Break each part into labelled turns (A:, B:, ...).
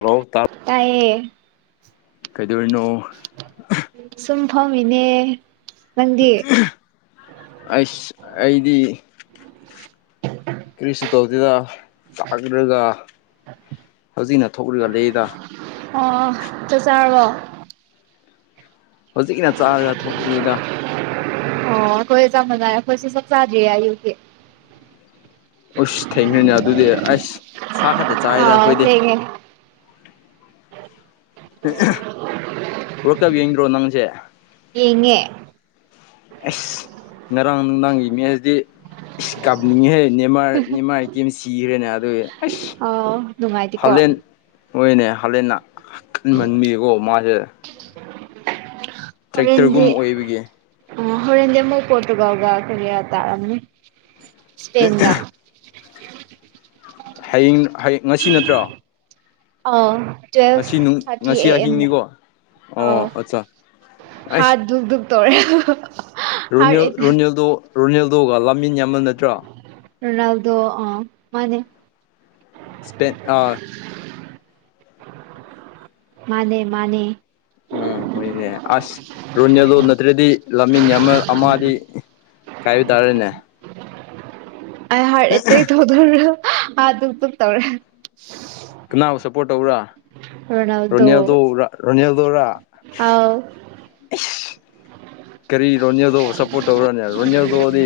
A: Hello ꯇꯥ
B: ꯇꯌꯦ꯫
A: ꯀꯩꯗꯧꯔꯤꯅꯣ
B: ꯁꯨꯝꯐꯝꯝꯃꯤꯅꯦ
A: ꯑꯩ ꯑꯩꯗꯤ ꯇꯧꯗꯨꯗ ꯆꯥꯛꯂꯒ ꯍꯧꯖꯤꯛꯅ ꯊꯣꯛꯒ ꯂꯩꯗ
B: ꯑ ꯆ ꯆꯥꯔꯔꯕꯣ
A: ꯍꯧꯖꯤꯛꯀꯤꯅ ꯆꯥꯔꯒ ꯊꯣꯛꯔꯤꯗ
B: ꯑꯣ ꯑꯩꯈꯣꯏ ꯆ ꯃꯖ ꯑꯩꯈꯣꯏꯁꯨ ꯆꯞ ꯆꯥꯗꯦꯌꯨꯁꯦ
A: ꯎꯁ ꯊꯦꯡꯅ꯭ꯔꯦꯅꯦ ꯑꯗꯨꯗꯤ ꯑꯁ ꯁꯥ ꯈꯛꯇ ꯆꯥꯏꯗ
B: ꯑꯥꯎ
A: ꯑꯩꯈꯣꯏꯗꯤ
B: ꯊꯦꯡꯉꯦ
A: ꯋꯥꯔ ꯀꯞ ꯌꯦꯡꯗ꯭ꯔꯣ ꯅꯪꯁꯦ
B: ꯌꯦꯉꯦ
A: ꯑꯦꯁ ꯉꯔꯥꯡ ꯅꯨꯡ ꯅꯉꯤꯅꯦꯗꯤ ꯏꯁꯀꯕꯂꯤꯉꯤꯍꯦ ꯃꯥ ꯅꯤꯃꯥꯜ ꯀꯤ ꯑꯃ ꯁꯤꯈ꯭ꯔꯦꯅꯦ ꯑꯗꯨꯏ ꯑꯁ
B: ꯑꯥꯎ ꯅꯨꯡꯉꯥꯏꯇꯦꯀꯣ
A: ꯃꯣꯏꯅꯦ ꯍꯂꯦꯟꯅꯟꯃꯟꯕꯤꯌꯦꯀꯣ ꯃꯥꯁꯦ ꯇ꯭ꯔꯦꯛꯇꯔꯒꯨꯝꯕ ꯑꯣꯏꯕꯒꯤ
B: ꯑꯣ ꯍꯣꯔꯦꯟꯗꯤ ꯑꯃꯨꯛ ꯄꯣꯔꯇꯨꯒꯥꯜꯒ ꯀꯩ ꯀꯌꯥ ꯇꯥꯑꯝꯅꯤ ꯏꯁꯄꯦꯟꯒ
A: ꯍꯌꯦꯡ ꯍꯌꯦꯡ ꯉꯁꯤ ꯅꯠꯇ꯭ꯔꯣ
B: ꯑ ꯇ꯭ꯋꯦꯜ
A: ꯉꯁꯤ
B: ꯊꯥꯔꯇꯤ
A: ꯉꯁꯤ
B: ꯑꯦꯦꯝ
A: ꯑꯍꯤꯡꯅꯤꯀꯣ ꯑꯣ ꯑꯠꯆꯥ
B: ꯍꯥ ꯇꯔ
A: ꯔꯣꯅꯤꯜ ꯔꯣꯅꯤꯜꯗꯣ ꯔꯣꯅꯦꯜꯗꯣꯒ ꯂꯥꯃꯤꯟ ꯌꯥꯝꯃꯜ ꯅꯠꯇ꯭ꯔꯥ
B: ꯔꯣꯅꯥꯜꯗꯣ ꯑ ꯃꯥꯅꯦ
A: ꯁꯄꯦ ꯑꯥ
B: ꯃꯥꯅꯦ ꯃꯥꯅꯦ
A: ꯎꯝ ꯍꯣꯏꯅꯦ ꯑꯁ ꯔꯨꯅꯤ ꯂꯣꯟ ꯅꯠꯇ꯭ꯔꯗꯤ ꯂꯝꯃꯤꯟ ꯑꯃ ꯑꯃꯗꯤ ꯀꯥꯏꯕꯤ ꯇꯥꯔꯦꯅꯦ
B: ꯑ ꯍꯥꯔꯠ ꯑꯦꯇꯦꯛ ꯇꯧꯗꯧ꯭ꯔꯣ ꯑꯗꯨ ꯇ ꯇꯧꯔꯦ
A: ꯀꯅꯥꯕꯨ ꯁꯞꯄꯣꯔꯠ ꯇꯧꯕꯔꯥ ꯔꯅꯤꯜꯗ
B: ꯔꯣꯅꯥꯜꯗꯣ
A: ꯔꯅꯤꯜꯗ ꯔꯥ
B: ꯑꯥꯎ
A: ꯀꯔꯤ ꯔꯣꯟꯖꯦꯜꯗꯣ ꯁꯞꯄꯣꯔꯠ ꯇꯧꯔꯅꯦ ꯔꯣꯟꯖꯦꯜꯗꯣꯗꯤ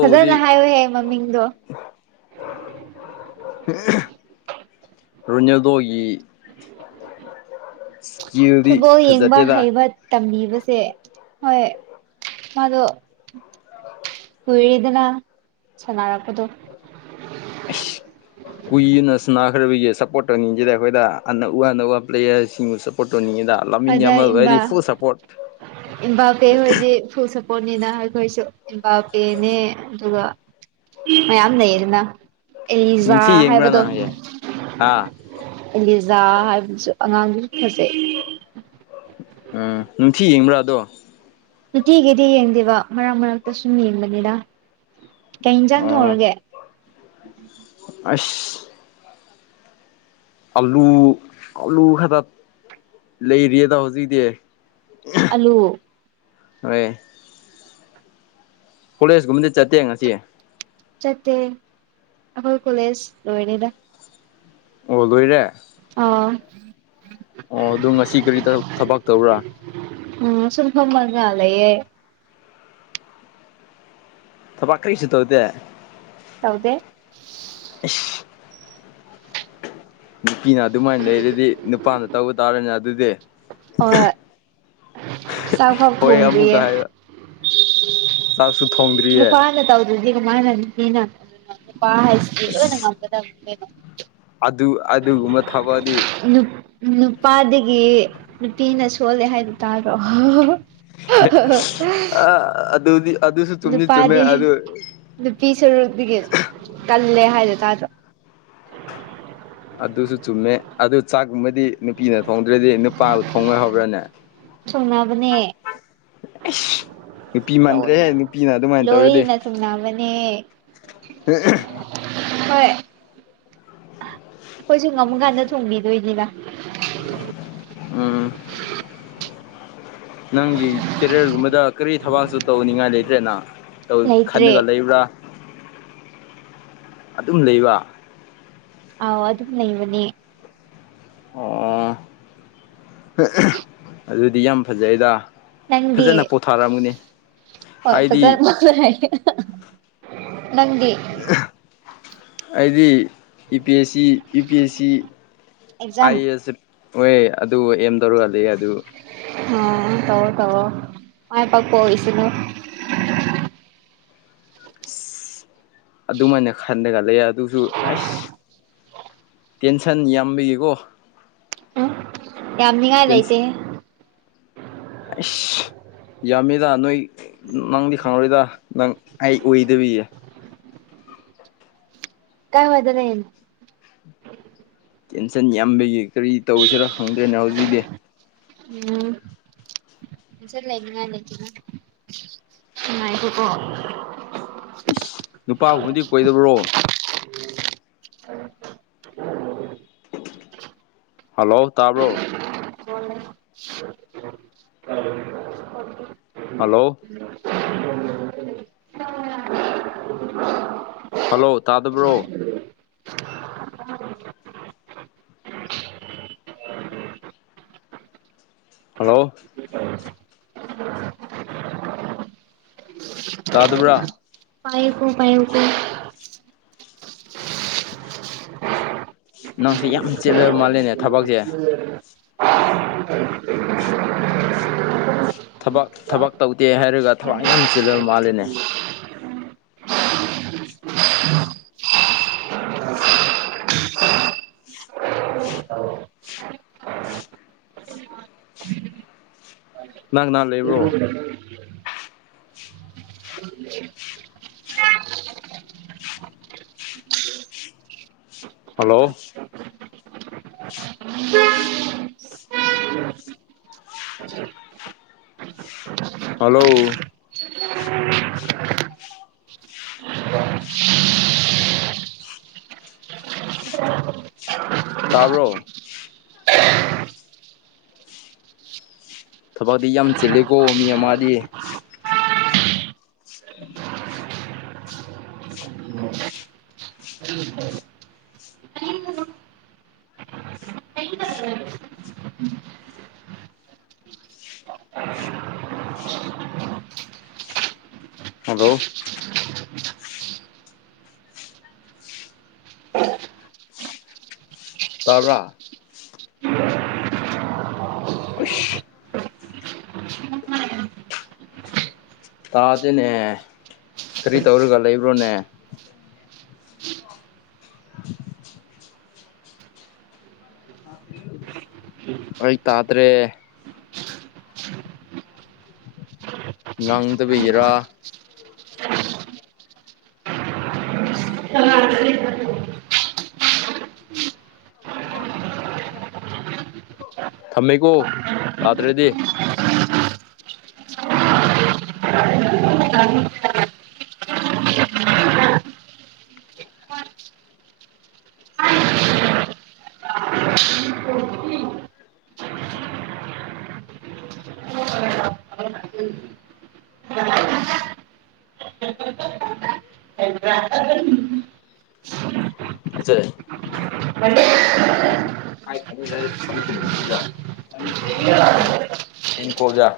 B: ꯐꯖꯅ ꯍꯥꯏꯌꯨꯍꯦ ꯃꯃꯤꯡꯗꯣ
A: ꯔꯨꯖꯜꯗ ꯑꯩꯒꯤ ꯀꯤꯕꯤ
B: ꯐꯨꯠꯕꯣꯜ ꯌꯦꯡꯕ
A: ꯐꯖꯇꯦꯕ
B: ꯍꯩꯕ ꯇꯝꯕꯤꯕꯁꯦ ꯍꯣꯏ ꯃꯥꯗꯣ ꯀꯨꯏꯔꯗꯅ ꯆꯅꯥꯔꯛꯄꯗꯨꯣ
A: [inaudible] ꯀꯨꯏꯅ ꯁꯅꯥꯈ꯭ꯔꯕꯒꯤ ꯁꯞꯄꯣꯔꯠ ꯇꯧꯅꯤꯡꯉꯤꯁꯤꯗ ꯑꯩꯈꯣꯏꯗ ꯑ ꯎ ꯑꯅ ꯋꯥ ꯄ꯭ꯂꯦꯌꯥꯔꯁꯤꯡꯕꯨ ꯁꯞꯄꯣꯔꯠ ꯇꯧꯅꯤꯡꯉꯤ
B: ꯍꯣꯏꯗ ꯏꯕꯥ ꯏꯕꯥꯄꯦ ꯍꯣꯏꯗꯤ ꯐꯨꯜ ꯁꯨꯞꯄꯣꯔꯠ꯭꯫ ꯄꯣꯠꯅꯤꯅ ꯑꯩꯈꯣꯏꯁꯨ ꯏꯕꯥꯄꯦꯅꯦ ꯑꯗꯨꯒ ꯃꯌꯥꯝ ꯂꯩꯌꯦꯗꯅ꯫ ꯑꯩꯖꯥ
A: ꯅꯨꯡꯊꯤ
B: ꯍꯥꯏꯕꯗꯣ꯫
A: ꯌꯦꯡꯕ꯭ꯔꯥꯅ ꯍꯌꯦꯡ ꯍꯥ
B: ꯑꯦꯂꯤꯖꯥ ꯍꯥꯏꯕꯗꯨꯁꯨ ꯑꯉꯥꯡꯗꯨꯁꯨ ꯐꯖꯩ꯫
A: ꯎꯝ ꯅꯨꯡꯊꯤ ꯌꯦꯡꯕ꯭ꯔꯥꯗꯣ꯫
B: ꯅꯨꯡꯇꯤꯒꯤꯗꯤ ꯌꯦꯡꯗꯦꯕ ꯃꯔꯛ ꯃꯔꯛꯇ ꯁꯨꯝ ꯌꯦꯡꯕꯅꯤꯗ꯫ ꯀꯩ
A: ꯑꯣ
B: ꯏꯟꯁꯥꯡꯊꯔꯒꯦ꯫
A: ꯑꯁ꯫ ꯑꯂꯨ ꯑꯂꯨ ꯈꯛꯇ ꯂꯩꯔꯤꯌꯦꯗ ꯍꯧꯖꯤꯛꯗꯤ
B: ꯑꯜꯂꯨ
A: ꯑꯣꯏꯣꯏ ꯀꯣꯂꯦꯖꯀꯨꯝꯕꯗꯤ ꯆꯠꯇꯦ ꯉꯁꯤ
B: ꯆꯠꯇꯦ ꯑꯩꯈꯣꯏ ꯀꯣꯂꯦꯖ ꯂꯣꯏꯔꯤꯗ
A: ꯂꯣꯏꯔꯦ
B: ꯑ [unintelligible] [inaudible]
A: ꯑꯣ ꯑꯣ ꯉꯁꯤ ꯀꯔꯤ ꯊꯕꯛ ꯇꯧꯕꯔꯥ
B: ꯎꯝ ꯁꯤꯤꯡꯍꯝ ꯃꯉ ꯂꯩꯌꯦꯦ
A: ꯊ ꯄꯈꯔꯤ ꯏꯁꯤ ꯇꯧꯗ
B: ꯇꯥꯎꯗꯦ
A: ꯏꯁ ꯅꯨꯄꯤꯅ ꯑꯗꯨꯃꯥꯏꯅ ꯂꯩꯔꯗꯤ ꯅꯨꯄꯥꯅ ꯇꯧꯕ ꯇꯥꯔꯅꯦ ꯑꯗꯨꯗꯤ
B: ꯑꯣ [inaudible] [unintelligible] ꯁ꯭ꯋꯥꯚꯕ ꯊꯨꯝꯔꯤꯌꯦ
A: ꯆ ꯁ [unintelligible] [inaudible]
B: ꯅ ꯄꯥ ꯇꯥꯎꯗꯗ ꯃꯥꯅ ꯄꯥ ꯍꯁꯣ ꯅꯪ
A: ꯏꯁ ꯑꯗꯨ ꯑꯗꯨꯒꯨꯝꯕ ꯊꯕꯛꯗꯤ
B: ꯅꯨꯄꯥꯗꯒꯤ ꯅꯨꯄꯤꯅ ꯁꯣꯜꯂꯦ ꯍꯥꯏꯕ ꯇꯥꯕ꯭ꯔꯣ
A: ꯑ ꯑꯗꯨꯗꯤ ꯑꯗꯨꯁꯨ ꯆꯨꯝꯗꯤ ꯆꯨꯝꯃꯦ
B: ꯅꯨꯄꯥꯗꯤ
A: ꯑꯗꯨ
B: ꯅꯨꯄꯤ ꯁꯔꯨꯛꯇꯒꯤ ꯀꯜꯂꯦ ꯍꯥꯏꯗ ꯇꯥꯗ꯭ꯔꯣ
A: ꯑꯗꯨꯁꯨ ꯆꯨꯝꯃꯦ ꯑꯗꯨ ꯆꯥꯛꯀꯨꯝꯕꯗꯤ ꯅꯨꯄꯤꯅ ꯊꯣꯡꯗ꯭ꯔꯗꯤ ꯅꯨꯄꯥꯗꯨ ꯊꯣꯡꯉꯣꯏꯍꯔꯅꯦ
B: ꯁꯨꯡꯅꯕꯅꯦ
A: ꯅꯨꯄꯤ ꯃꯟꯗ꯭ꯔꯦꯍꯦ ꯅꯨꯄꯤꯅ ꯑꯗꯨꯃꯥꯏꯅ
B: ꯂꯣꯏꯅ ꯊꯅꯥ ꯃꯅꯦ
A: ꯎꯝ [unintelligible] [inaudible]
B: ꯍꯣꯏ ꯑꯩꯈꯣꯏꯁꯨ ꯉꯝꯃꯨꯀꯥꯟꯗ ꯊꯣꯡꯕꯤꯗꯣꯏꯅꯤꯅ
A: ꯎꯝ ꯅꯪꯒꯤ ꯀꯦꯔꯤꯌꯔꯒꯨꯝꯕꯗ ꯀꯔꯤ ꯊꯕꯛꯁꯨ ꯇꯧꯅꯤꯡꯉꯥꯏ ꯂꯩꯇ꯭ꯔꯦꯅ
B: ꯂꯩꯇ꯭ꯔꯦ
A: ꯈꯟꯂꯒ ꯂꯩꯕ꯭ꯔꯥ ꯑꯗꯨꯝ ꯂꯩꯕ
B: ꯑꯥꯎ ꯑꯗꯨ ꯑꯗꯨ ꯅꯩꯕꯅꯦ
A: ꯑꯣ ꯑꯗꯨꯗꯤ ꯌꯥꯝ ꯐꯖꯩꯗ
B: ꯅꯪꯗꯤ
A: ꯐꯖꯅ ꯄꯣꯊꯥꯔꯝꯒꯅꯤ
B: ꯍꯣꯏ
A: ꯍꯥꯏꯗꯤ
B: ꯐꯖꯅ ꯅꯒꯤ
A: ꯑꯩꯗꯤ E P S C U P S C
B: exam
A: I A S ꯑꯦ ꯍꯣꯏ ꯑꯗꯨ ꯑꯦꯝ ꯇꯧꯔꯨꯍꯂ ꯑꯗꯨ
B: ꯑꯣ ꯇꯧ ꯇꯧ ꯃꯥꯏ ꯄꯥꯛ ꯄꯍꯁꯤꯣ
A: ꯑꯗꯨꯃꯥꯏꯅ ꯈꯟꯗꯒ ꯂꯩ ꯑꯗꯨꯁꯨ ꯑꯁ ꯇꯦꯟꯁꯟ ꯌꯥꯝꯕꯤꯒꯀꯣ
B: ꯎ ꯌꯥꯝꯅꯤꯉꯥꯏ ꯂꯩꯇꯦ
A: ꯏꯁꯐ [inaudible] [unintelligible] ꯌꯥꯝꯃꯤꯗ ꯅꯣꯏ ꯅꯪꯗꯤ ꯈꯪꯉꯔꯣꯏꯗ ꯅꯪ ꯑꯩ ꯑꯣꯏꯗꯕꯤꯌꯦ
B: ꯀꯥꯏ ꯐꯥꯏꯗꯅꯅ
A: ꯇꯦꯟꯁꯟ ꯌꯥꯝꯕꯒꯤ ꯀꯔꯤ ꯇꯧꯁꯤꯔ ꯈꯪꯗ꯭ꯔꯦꯅ ꯍꯧꯖꯤꯛꯇꯤ
B: ꯎꯝ ꯆꯠ ꯂꯩ ꯉ ꯂꯩꯇ ꯎꯉꯥꯏ ꯀꯣ
A: ꯅꯨꯄꯥꯒꯨꯝꯕꯗꯤ ꯀꯣꯏꯗꯕ꯭ꯔꯣ
B: [unintelligible] [inaudible]
A: ꯍꯜꯂꯣ ꯇꯥꯕ꯭ꯔꯣ
B: ꯍ [unintelligible] [inaudible]
A: ꯍꯂꯣ ꯍꯜꯂꯣ ꯇꯥꯗꯕ꯭ꯔꯣ ꯍꯜꯂꯣ ꯇꯥꯗꯨꯕ꯭ꯔꯥ
B: ꯄꯥꯏ ꯄꯣ ꯄꯥꯏ ꯄꯣ
A: ꯅꯪꯁꯦ ꯌꯥꯝ ꯆꯤꯠꯂꯕ ꯃꯥꯜꯂꯦꯅꯦ ꯊꯕꯛꯁꯦ ꯊꯕꯛ ꯊꯕꯛ ꯇꯧꯗꯦ ꯍꯥꯏꯔꯒ ꯊꯕꯛ ꯌꯥꯝ ꯆꯤꯜꯂꯕ ꯃꯥꯜꯂꯤꯦꯅꯦ ꯅꯪ ꯅꯍꯥꯟ ꯂꯩꯕ꯭ꯔꯣ ꯍꯜꯂꯣ ꯍꯜꯂꯣ ꯇꯥꯕꯔꯣ ꯊꯕꯛꯇꯤ ꯌꯥꯝ ꯆꯤꯜꯂꯤꯀꯣ ꯃꯤ ꯑꯃꯗꯤꯗꯤ ꯍꯜꯂꯣ ꯇꯕ꯭ꯔ ꯑꯁ ꯇꯥꯗꯦꯅꯦ ꯀꯔꯤ ꯇꯧꯔꯒ ꯂꯩꯕ꯭ꯔꯣꯅꯦ ꯑꯩ ꯇꯥꯗ꯭ꯔꯦ ꯉꯥꯡꯗꯕꯒꯤꯔꯥ ꯊꯝꯃꯦꯀꯣ ꯇꯥꯗ꯭ꯔꯗꯤ
B: ꯑꯦ
A: ꯑꯆꯦ ꯖ ꯏꯀꯣꯖ